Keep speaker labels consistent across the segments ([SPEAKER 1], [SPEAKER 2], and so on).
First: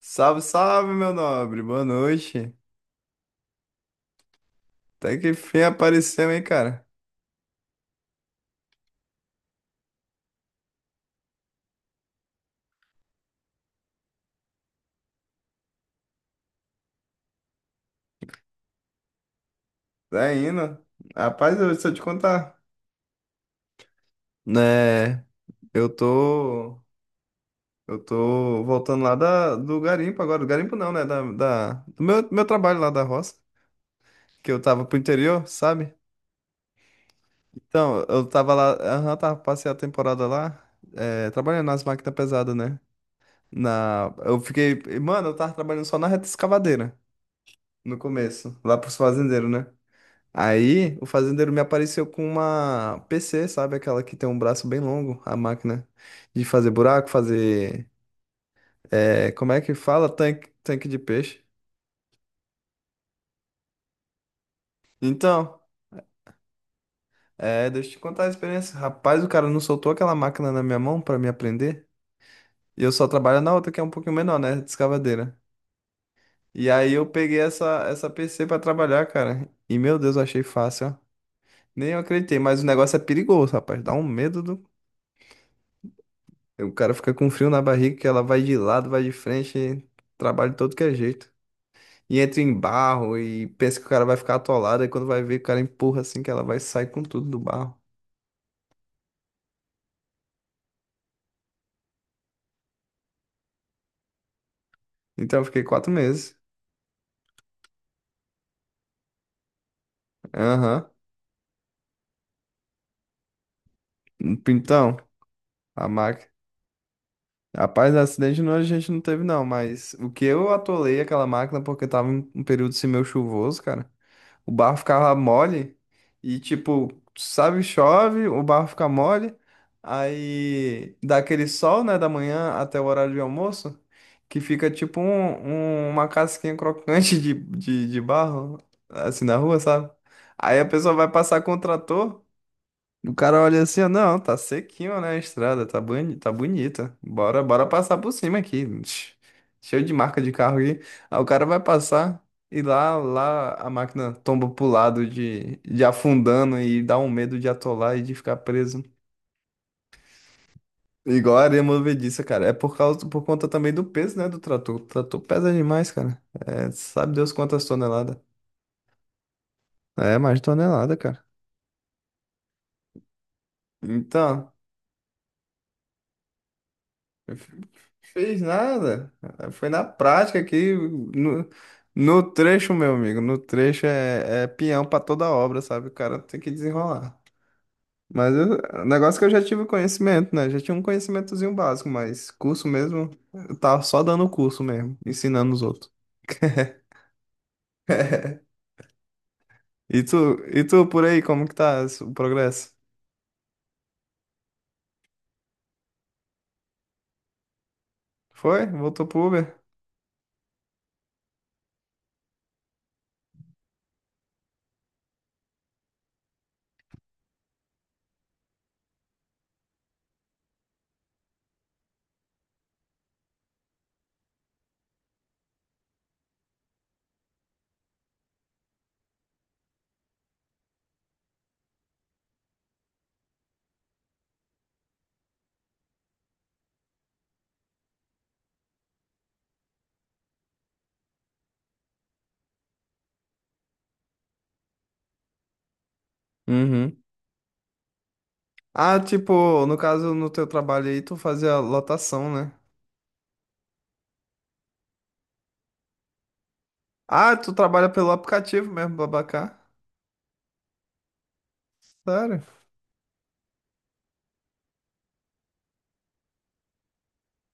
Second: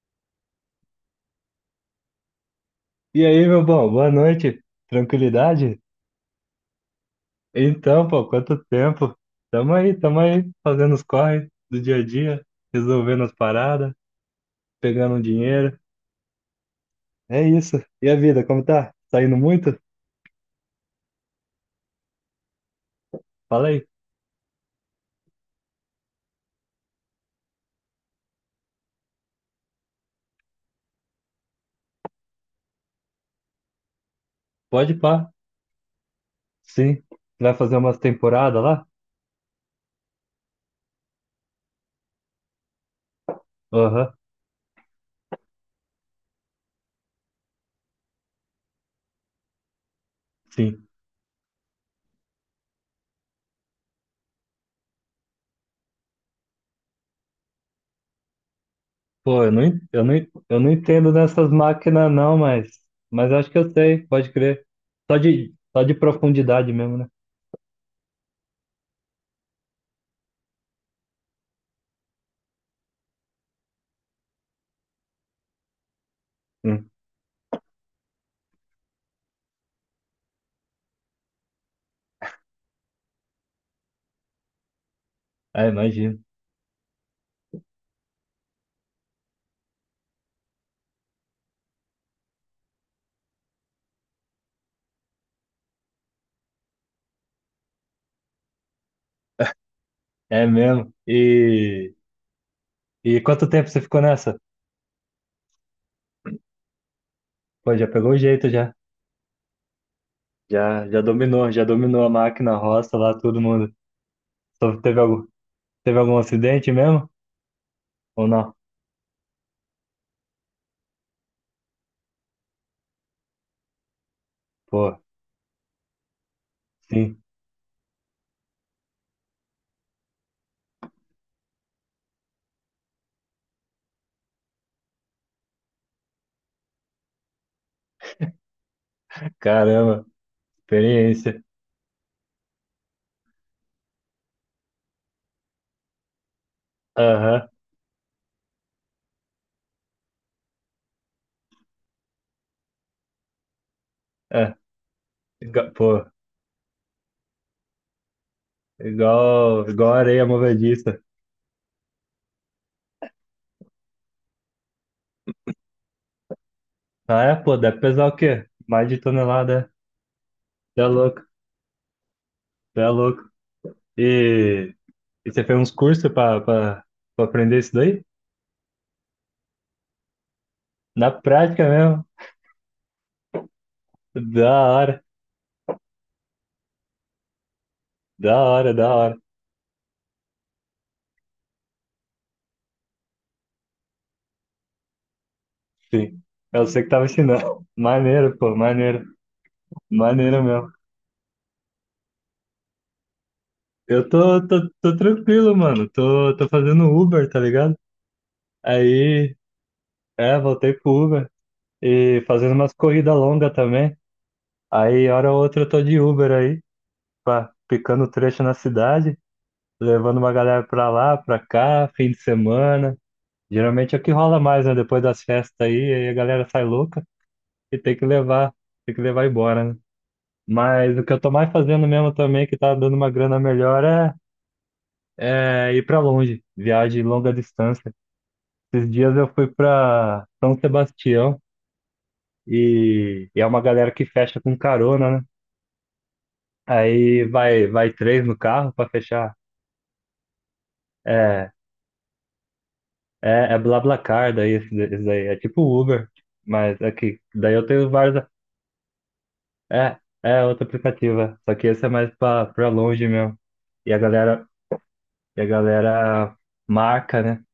[SPEAKER 1] Salve, salve, meu nobre. Boa noite.
[SPEAKER 2] E aí, meu bom, boa noite.
[SPEAKER 1] Até que fim
[SPEAKER 2] Tranquilidade?
[SPEAKER 1] apareceu, hein, cara?
[SPEAKER 2] Então, pô, quanto tempo? Tamo aí, fazendo os corre do dia a dia, resolvendo as paradas, pegando um dinheiro. É isso. E a vida, como tá? Saindo muito?
[SPEAKER 1] Tá indo? Rapaz, eu, se eu te contar.
[SPEAKER 2] Fala aí.
[SPEAKER 1] Né, eu tô. Eu tô voltando lá do garimpo agora. Do garimpo não, né? Do meu trabalho lá da roça. Que eu tava
[SPEAKER 2] Pode
[SPEAKER 1] pro
[SPEAKER 2] pá.
[SPEAKER 1] interior, sabe?
[SPEAKER 2] Sim. Vai fazer umas
[SPEAKER 1] Então, eu tava
[SPEAKER 2] temporadas
[SPEAKER 1] lá.
[SPEAKER 2] lá?
[SPEAKER 1] Aham, tava, passei a temporada lá. Trabalhando nas máquinas pesadas, né?
[SPEAKER 2] Aham,
[SPEAKER 1] Eu fiquei. Mano, eu tava trabalhando só na reta escavadeira no começo. Lá pros fazendeiros, né?
[SPEAKER 2] sim.
[SPEAKER 1] Aí o fazendeiro me apareceu com uma PC, sabe? Aquela que tem um braço bem longo, a máquina de fazer buraco, fazer.
[SPEAKER 2] Pô,
[SPEAKER 1] Como
[SPEAKER 2] eu
[SPEAKER 1] é
[SPEAKER 2] não,
[SPEAKER 1] que
[SPEAKER 2] en- eu
[SPEAKER 1] fala?
[SPEAKER 2] não, en- eu não
[SPEAKER 1] Tanque de
[SPEAKER 2] entendo
[SPEAKER 1] peixe.
[SPEAKER 2] nessas máquinas não, mas acho que eu sei, pode crer. Só de,
[SPEAKER 1] Então,
[SPEAKER 2] só de profundidade mesmo, né?
[SPEAKER 1] deixa eu te contar a experiência. Rapaz, o cara não soltou aquela máquina na minha mão pra me aprender. E eu só trabalho na outra, que é um pouquinho menor, né? De escavadeira. E
[SPEAKER 2] Hum.
[SPEAKER 1] aí eu peguei essa PC pra trabalhar, cara. E meu Deus, eu achei fácil, ó. Nem eu acreditei, mas o negócio é perigoso, rapaz. Dá um medo do.
[SPEAKER 2] Ah, imagino.
[SPEAKER 1] O cara fica com frio na barriga que ela vai de lado, vai de frente, trabalha de todo que é jeito. E entra em barro e pensa que o cara vai ficar atolado, e quando vai ver, o cara empurra assim que ela vai sair com tudo do barro.
[SPEAKER 2] É mesmo. E. E quanto tempo você ficou nessa?
[SPEAKER 1] Então eu fiquei 4 meses.
[SPEAKER 2] Pô, já pegou o jeito já. Já,
[SPEAKER 1] Aham.
[SPEAKER 2] já dominou, já dominou a máquina, a roça lá, todo mundo. Só
[SPEAKER 1] Então,
[SPEAKER 2] teve algum,
[SPEAKER 1] a
[SPEAKER 2] teve algum
[SPEAKER 1] máquina.
[SPEAKER 2] acidente mesmo?
[SPEAKER 1] Rapaz,
[SPEAKER 2] Ou
[SPEAKER 1] acidente não,
[SPEAKER 2] não?
[SPEAKER 1] a gente não teve, não, mas o que eu atolei aquela máquina porque tava um período semeu chuvoso, cara. O barro
[SPEAKER 2] Pô,
[SPEAKER 1] ficava mole e tipo,
[SPEAKER 2] sim.
[SPEAKER 1] sabe, chove, o barro fica mole, aí dá aquele sol, né, da manhã até o horário de almoço, que fica tipo uma casquinha crocante de barro, assim, na rua, sabe?
[SPEAKER 2] Caramba,
[SPEAKER 1] Aí a pessoa vai passar
[SPEAKER 2] experiência.
[SPEAKER 1] com o trator. O cara olha assim, ó, não, tá sequinho, né, a estrada, tá boni, tá bonita. Bora,
[SPEAKER 2] Aham,
[SPEAKER 1] bora passar por cima aqui. Tch, cheio de marca de carro aqui. Aí o cara vai passar e lá a máquina tomba
[SPEAKER 2] é.
[SPEAKER 1] pro lado de
[SPEAKER 2] Pô,
[SPEAKER 1] afundando e dá um medo de atolar e de ficar preso.
[SPEAKER 2] igual areia movediça.
[SPEAKER 1] Igual a areia movediça, cara. É por causa, por conta também do peso, né, do trator. O trator pesa demais, cara. É, sabe
[SPEAKER 2] Ah,
[SPEAKER 1] Deus
[SPEAKER 2] é, pô,
[SPEAKER 1] quantas
[SPEAKER 2] deve pesar
[SPEAKER 1] toneladas.
[SPEAKER 2] o quê? Mais de tonelada, é.
[SPEAKER 1] É, mais
[SPEAKER 2] Cê é
[SPEAKER 1] tonelada,
[SPEAKER 2] louco,
[SPEAKER 1] cara.
[SPEAKER 2] cê é louco.
[SPEAKER 1] Então,
[SPEAKER 2] E, e você fez uns cursos pra aprender isso daí?
[SPEAKER 1] fez nada. Foi na prática aqui.
[SPEAKER 2] Na
[SPEAKER 1] No,
[SPEAKER 2] prática mesmo.
[SPEAKER 1] no trecho, meu amigo. No trecho é, é
[SPEAKER 2] Da
[SPEAKER 1] peão pra
[SPEAKER 2] hora,
[SPEAKER 1] toda obra, sabe? O cara tem que desenrolar.
[SPEAKER 2] da hora,
[SPEAKER 1] O
[SPEAKER 2] da hora.
[SPEAKER 1] negócio é que eu já tive conhecimento, né? Já tinha um conhecimentozinho básico, mas curso mesmo, eu tava só dando curso mesmo, ensinando os outros.
[SPEAKER 2] Sim. É você que tava ensinando. Maneiro, pô, maneiro.
[SPEAKER 1] E tu,
[SPEAKER 2] Maneiro
[SPEAKER 1] e
[SPEAKER 2] mesmo.
[SPEAKER 1] tu por aí, como que tá esse- o progresso?
[SPEAKER 2] Eu tô tranquilo, mano. Tô fazendo Uber, tá ligado?
[SPEAKER 1] Foi? Voltou pro
[SPEAKER 2] Aí,
[SPEAKER 1] Uber?
[SPEAKER 2] é, voltei pro Uber. E fazendo umas corridas longas também. Aí, hora ou outra, eu tô de Uber aí, pá, picando trecho na cidade, levando uma galera pra lá, pra cá, fim de semana. Geralmente é o que rola mais, né? Depois das festas aí, aí a galera sai louca e tem que levar embora, né? Mas o que eu tô mais fazendo mesmo também, que tá dando uma grana melhor, é ir pra longe, viagem longa distância. Esses dias eu fui pra São Sebastião e é uma galera que fecha com carona, né?
[SPEAKER 1] Uhum.
[SPEAKER 2] Aí vai três no carro pra
[SPEAKER 1] Ah,
[SPEAKER 2] fechar.
[SPEAKER 1] tipo, no caso, no teu trabalho aí, tu
[SPEAKER 2] É,
[SPEAKER 1] fazia lotação, né?
[SPEAKER 2] é BlaBlaCar, daí esse daí. É tipo Uber, mas aqui.
[SPEAKER 1] Ah, tu
[SPEAKER 2] Daí eu
[SPEAKER 1] trabalha
[SPEAKER 2] tenho
[SPEAKER 1] pelo
[SPEAKER 2] vários.
[SPEAKER 1] aplicativo mesmo, Babacar?
[SPEAKER 2] É, é outro aplicativo. É. Só que esse é mais
[SPEAKER 1] Sério?
[SPEAKER 2] pra longe mesmo. E a galera, e a galera marca, né?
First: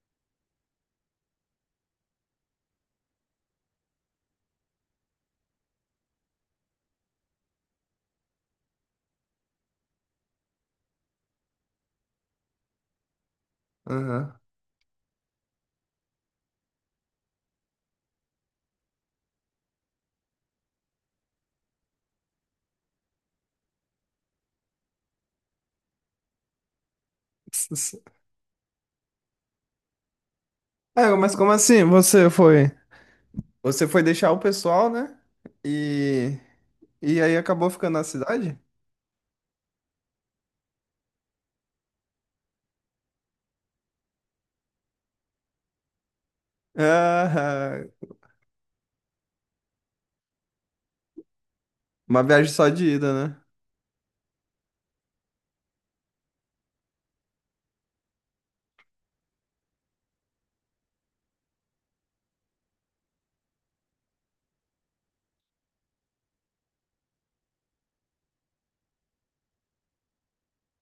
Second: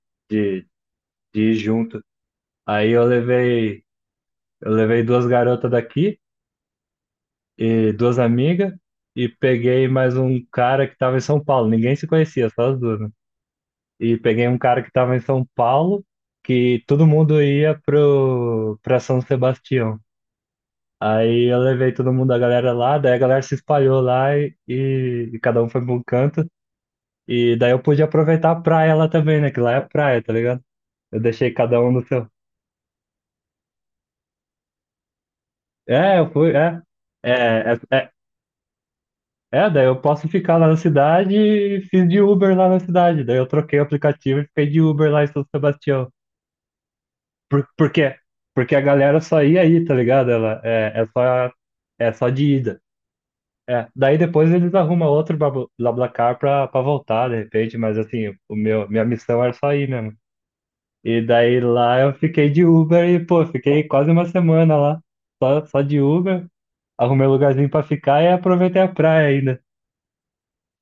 [SPEAKER 2] De ir junto. Aí eu levei duas garotas daqui e duas amigas e peguei mais um cara que estava em São Paulo. Ninguém se conhecia, só as duas, né? E
[SPEAKER 1] Aham.
[SPEAKER 2] peguei um cara que estava em São Paulo, que todo mundo ia pro para São Sebastião. Aí eu levei todo mundo, a galera lá, daí a galera se espalhou lá e cada um foi para um canto. E daí eu pude aproveitar a praia lá também, né? Que lá é praia, tá ligado?
[SPEAKER 1] É,
[SPEAKER 2] Eu
[SPEAKER 1] mas como
[SPEAKER 2] deixei cada
[SPEAKER 1] assim?
[SPEAKER 2] um no seu.
[SPEAKER 1] Você foi. Você foi deixar o pessoal, né?
[SPEAKER 2] É, eu
[SPEAKER 1] E.
[SPEAKER 2] fui, é.
[SPEAKER 1] E aí acabou
[SPEAKER 2] É, é,
[SPEAKER 1] ficando na
[SPEAKER 2] é
[SPEAKER 1] cidade?
[SPEAKER 2] É, daí eu posso ficar lá na cidade e fiz de Uber lá na cidade. Daí eu troquei o aplicativo e fiquei de Uber lá em São Sebastião. Por,
[SPEAKER 1] Ah,
[SPEAKER 2] por quê? Porque a galera só ia aí, tá ligado? Ela é
[SPEAKER 1] uma
[SPEAKER 2] só de
[SPEAKER 1] viagem só
[SPEAKER 2] ida.
[SPEAKER 1] de ida, né?
[SPEAKER 2] É, daí depois eles arrumam outro BlaBlaCar pra voltar, de repente, mas assim, o meu, minha missão era só ir mesmo. E daí lá eu fiquei de Uber e, pô, fiquei quase uma semana lá, só de Uber, arrumei um lugarzinho pra ficar e aproveitei a praia ainda.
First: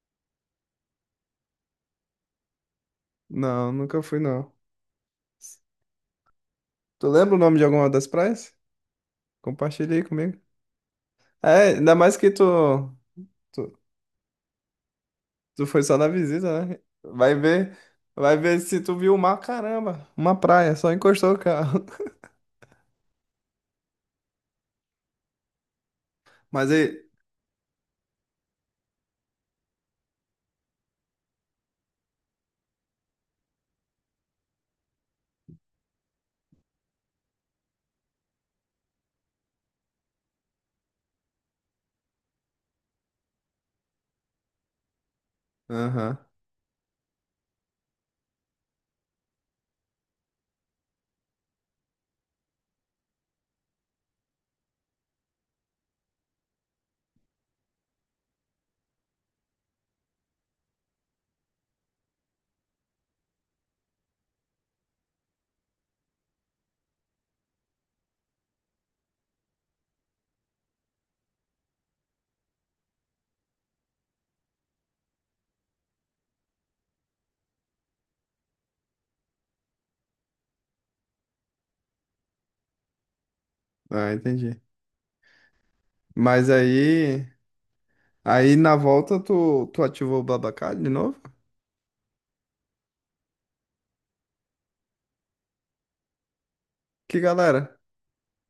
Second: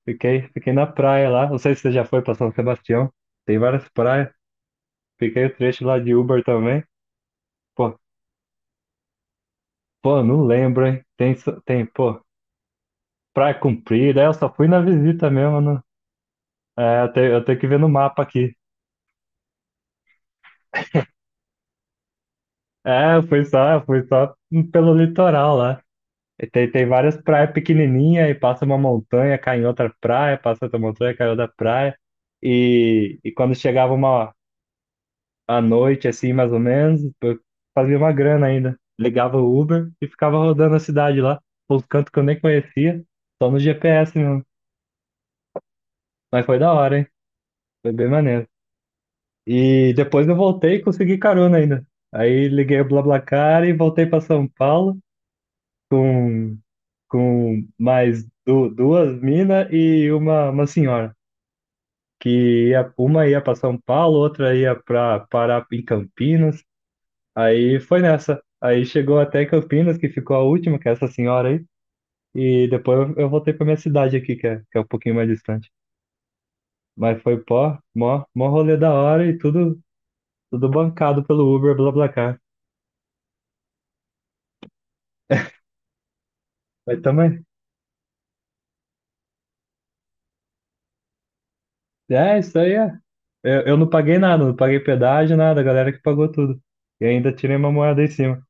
[SPEAKER 2] Fiquei na praia lá. Não sei se você já foi para São Sebastião. Tem
[SPEAKER 1] Não,
[SPEAKER 2] várias
[SPEAKER 1] nunca fui,
[SPEAKER 2] praias.
[SPEAKER 1] não.
[SPEAKER 2] Fiquei o trecho lá de Uber também.
[SPEAKER 1] Tu lembra o nome de alguma
[SPEAKER 2] Pô,
[SPEAKER 1] das praias? Compartilha aí
[SPEAKER 2] pô,
[SPEAKER 1] comigo.
[SPEAKER 2] não lembro, hein? Tem, só-
[SPEAKER 1] É,
[SPEAKER 2] tem,
[SPEAKER 1] ainda mais
[SPEAKER 2] pô,
[SPEAKER 1] que
[SPEAKER 2] praia
[SPEAKER 1] tu,
[SPEAKER 2] comprida. É, eu só fui na visita mesmo.
[SPEAKER 1] tu foi
[SPEAKER 2] Não.
[SPEAKER 1] só na visita, né?
[SPEAKER 2] É, eu tenho, eu tenho que ver no mapa
[SPEAKER 1] Vai
[SPEAKER 2] aqui.
[SPEAKER 1] ver se tu viu o mar, caramba. Uma praia, só encostou o carro.
[SPEAKER 2] É, eu fui só pelo litoral lá. E tem,
[SPEAKER 1] Mas
[SPEAKER 2] tem
[SPEAKER 1] aí.
[SPEAKER 2] várias praias pequenininhas e passa uma montanha, cai em outra praia, passa outra montanha, cai em outra praia. E quando chegava uma, à noite, assim, mais ou menos. Eu fazia uma grana ainda. Ligava o Uber e ficava rodando a cidade lá, pelos cantos que eu nem conhecia, só no GPS mesmo.
[SPEAKER 1] Aham.
[SPEAKER 2] Mas foi da hora, hein? Foi bem maneiro. E depois eu voltei e consegui carona ainda. Aí liguei o BlaBlaCar e voltei para São Paulo com, com mais du duas minas e uma senhora. Uma ia para São Paulo, outra ia para parar em Campinas. Aí foi nessa. Aí chegou até Campinas, que ficou a última, que é essa senhora aí. E depois eu voltei pra minha cidade aqui, que é um pouquinho mais distante. Mas foi pó, mó, mó rolê da hora e tudo, tudo bancado pelo Uber, BlaBlaCar.
[SPEAKER 1] Ah, entendi. Mas
[SPEAKER 2] Mas
[SPEAKER 1] aí,
[SPEAKER 2] também,
[SPEAKER 1] aí na volta tu ativou o Babacar de novo?
[SPEAKER 2] é, isso aí é. Eu não paguei nada, não paguei pedágio, nada, a galera que pagou tudo. E
[SPEAKER 1] Que
[SPEAKER 2] ainda tirei uma
[SPEAKER 1] galera?
[SPEAKER 2] moeda em cima.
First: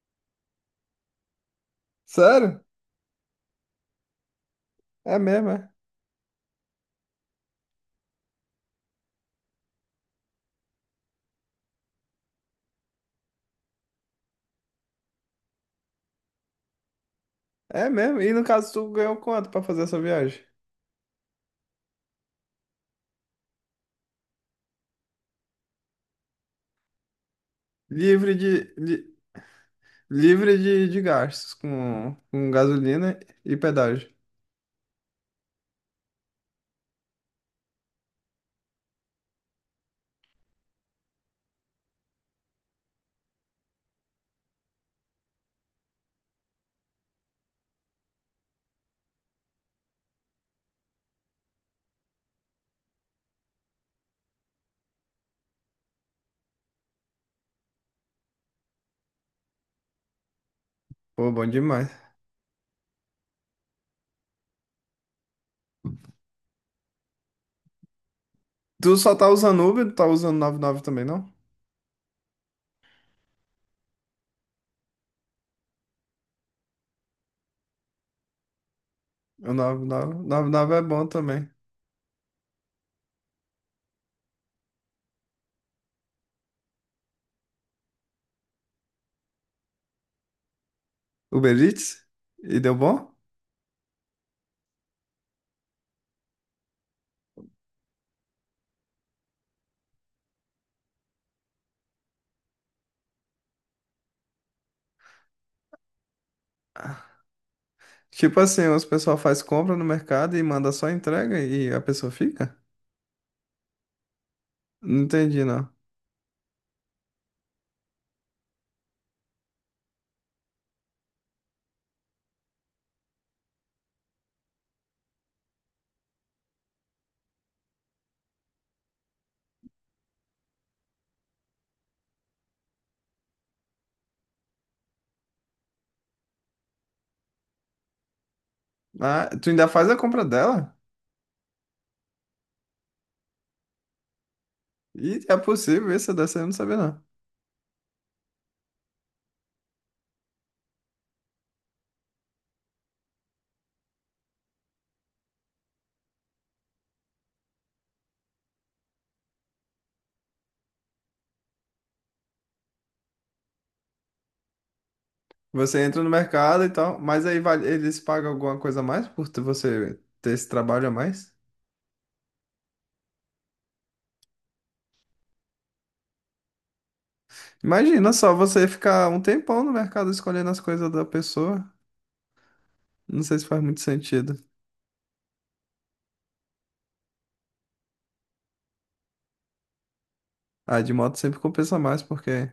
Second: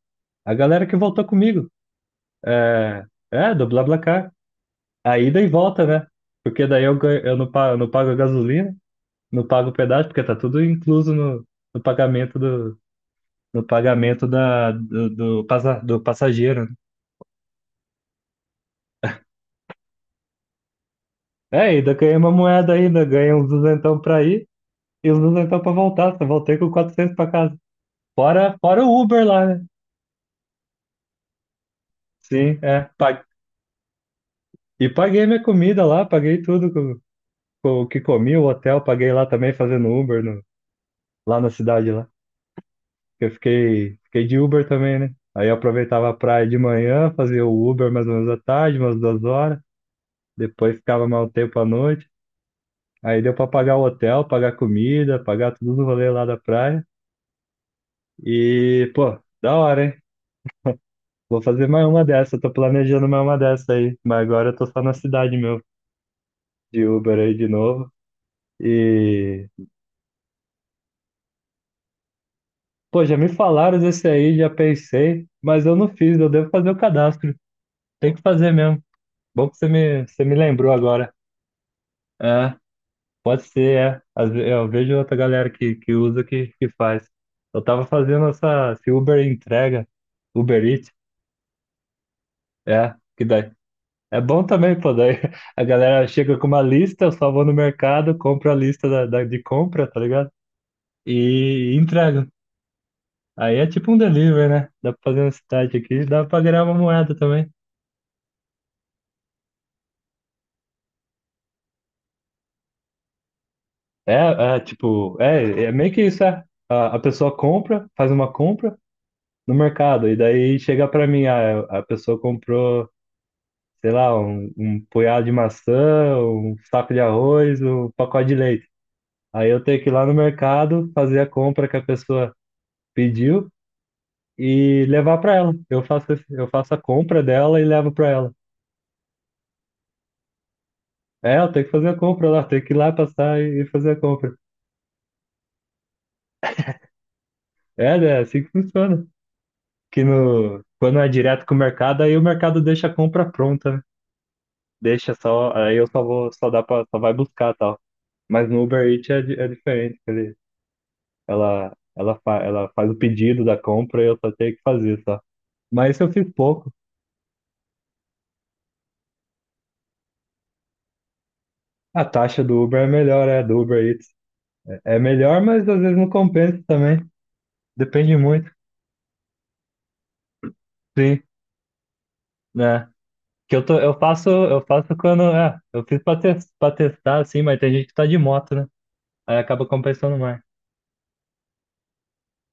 [SPEAKER 2] A galera que voltou comigo,
[SPEAKER 1] Sério?
[SPEAKER 2] é, é, do BlaBlaCar.
[SPEAKER 1] É
[SPEAKER 2] A ida e
[SPEAKER 1] mesmo, é?
[SPEAKER 2] volta, né? Porque daí eu não pago a gasolina. Não paga o pedágio, porque tá tudo incluso no no pagamento da, do, do, passa- do passageiro. Né?
[SPEAKER 1] É mesmo? E no caso tu ganhou quanto pra fazer essa viagem?
[SPEAKER 2] É, ainda ganhei uma moeda ainda, ganhei uns duzentão pra ir e uns duzentão pra voltar. Só voltei com 400 pra casa.
[SPEAKER 1] Livre
[SPEAKER 2] Fora,
[SPEAKER 1] de,
[SPEAKER 2] fora o
[SPEAKER 1] de-
[SPEAKER 2] Uber lá, né?
[SPEAKER 1] livre de gastos com
[SPEAKER 2] Sim, é.
[SPEAKER 1] gasolina e pedágio.
[SPEAKER 2] E paguei minha comida lá, paguei tudo com o que comi, o hotel, paguei lá também fazendo Uber lá na cidade lá. Eu fiquei de Uber também, né? Aí eu aproveitava a praia de manhã, fazia o Uber mais ou menos à tarde, umas 2 horas. Depois ficava mais um tempo à noite. Aí deu pra pagar o hotel, pagar comida, pagar tudo no rolê lá da praia. E, pô, da hora, hein?
[SPEAKER 1] Pô,
[SPEAKER 2] Vou
[SPEAKER 1] bom
[SPEAKER 2] fazer mais
[SPEAKER 1] demais.
[SPEAKER 2] uma dessa, tô planejando mais uma dessa aí. Mas agora eu tô só na cidade meu, de Uber aí de novo.
[SPEAKER 1] Tu só tá
[SPEAKER 2] E,
[SPEAKER 1] usando Uber, tu tá usando 99 também, não?
[SPEAKER 2] pô, já me falaram desse aí, já pensei, mas eu não fiz, eu devo fazer o cadastro. Tem que fazer mesmo. Bom
[SPEAKER 1] O
[SPEAKER 2] que você me,
[SPEAKER 1] 99,
[SPEAKER 2] você me lembrou
[SPEAKER 1] 99 é bom
[SPEAKER 2] agora.
[SPEAKER 1] também.
[SPEAKER 2] É. Pode ser, é. Eu vejo outra galera que usa que faz. Eu tava fazendo esse Uber entrega, Uber Eats,
[SPEAKER 1] Uber Eats? E deu
[SPEAKER 2] é,
[SPEAKER 1] bom?
[SPEAKER 2] que daí. É bom também, pô, daí a galera chega com uma lista, eu só vou no mercado, compro a lista de compra, tá ligado? E entrego. Aí é tipo um delivery, né? Dá pra fazer um site aqui, dá pra ganhar uma moeda também.
[SPEAKER 1] Tipo assim, os pessoal faz compra no mercado e manda só entrega e a pessoa fica?
[SPEAKER 2] É, é
[SPEAKER 1] Não
[SPEAKER 2] tipo,
[SPEAKER 1] entendi,
[SPEAKER 2] é,
[SPEAKER 1] não.
[SPEAKER 2] é meio que isso, é. A pessoa compra, faz uma compra no mercado, e daí chega pra mim, ah, a pessoa comprou. Sei lá, um punhado de maçã, um saco de arroz, um pacote de leite. Aí eu tenho que ir lá no mercado, fazer a compra que a pessoa pediu e levar para ela. Eu faço a compra dela e levo para ela.
[SPEAKER 1] Ah, tu ainda faz a compra dela?
[SPEAKER 2] É, eu tenho que fazer a compra lá, tenho que ir lá passar e fazer a compra.
[SPEAKER 1] E é possível isso, dessa eu não sabia, não.
[SPEAKER 2] É, né, é assim que funciona. Que no, Quando é direto com o mercado, aí o mercado deixa a compra pronta, né? Deixa só, aí eu só vou, só dá para, só vai buscar e tal. Mas no Uber Eats é diferente, ele Ela, ela, fa ela faz o pedido da compra e eu só tenho que fazer, só.
[SPEAKER 1] Você
[SPEAKER 2] Mas
[SPEAKER 1] entra
[SPEAKER 2] isso
[SPEAKER 1] no
[SPEAKER 2] eu fiz
[SPEAKER 1] mercado e
[SPEAKER 2] pouco.
[SPEAKER 1] tal, eles pagam alguma coisa a mais por você ter esse trabalho a mais?
[SPEAKER 2] A taxa do Uber é melhor, é, do Uber Eats. É melhor, mas às vezes não compensa também.
[SPEAKER 1] Imagina
[SPEAKER 2] Depende
[SPEAKER 1] só
[SPEAKER 2] muito,
[SPEAKER 1] você ficar um tempão no mercado escolhendo as coisas da
[SPEAKER 2] sim,
[SPEAKER 1] pessoa.
[SPEAKER 2] né?
[SPEAKER 1] Não sei se
[SPEAKER 2] Que
[SPEAKER 1] faz
[SPEAKER 2] eu tô,
[SPEAKER 1] muito
[SPEAKER 2] eu faço,
[SPEAKER 1] sentido.
[SPEAKER 2] eu faço quando, é, eu fiz pra testar, assim, mas tem gente que tá de moto, né? Aí acaba compensando mais
[SPEAKER 1] Ah, de moto sempre compensa mais, porque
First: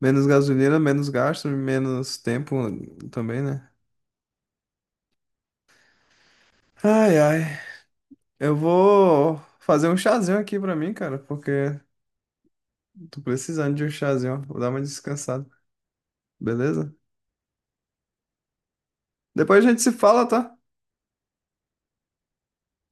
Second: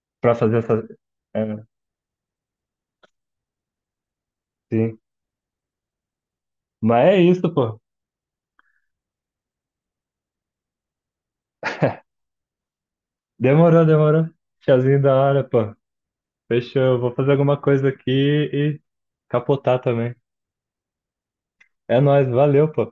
[SPEAKER 1] menos
[SPEAKER 2] pra fazer
[SPEAKER 1] gasolina,
[SPEAKER 2] essa,
[SPEAKER 1] menos gasto,
[SPEAKER 2] é,
[SPEAKER 1] menos tempo também, né?
[SPEAKER 2] sim. Mas
[SPEAKER 1] Ai,
[SPEAKER 2] é isso,
[SPEAKER 1] ai.
[SPEAKER 2] pô.
[SPEAKER 1] Eu vou fazer um chazinho aqui pra mim, cara, porque tô precisando de
[SPEAKER 2] Demorou,
[SPEAKER 1] um
[SPEAKER 2] demorou.
[SPEAKER 1] chazinho. Vou dar uma
[SPEAKER 2] Chazinho da hora,
[SPEAKER 1] descansada,
[SPEAKER 2] pô. Fechou.
[SPEAKER 1] beleza?
[SPEAKER 2] Eu vou fazer alguma coisa aqui e
[SPEAKER 1] Depois a gente
[SPEAKER 2] capotar
[SPEAKER 1] se
[SPEAKER 2] também.
[SPEAKER 1] fala, tá?
[SPEAKER 2] É nóis, valeu, pô.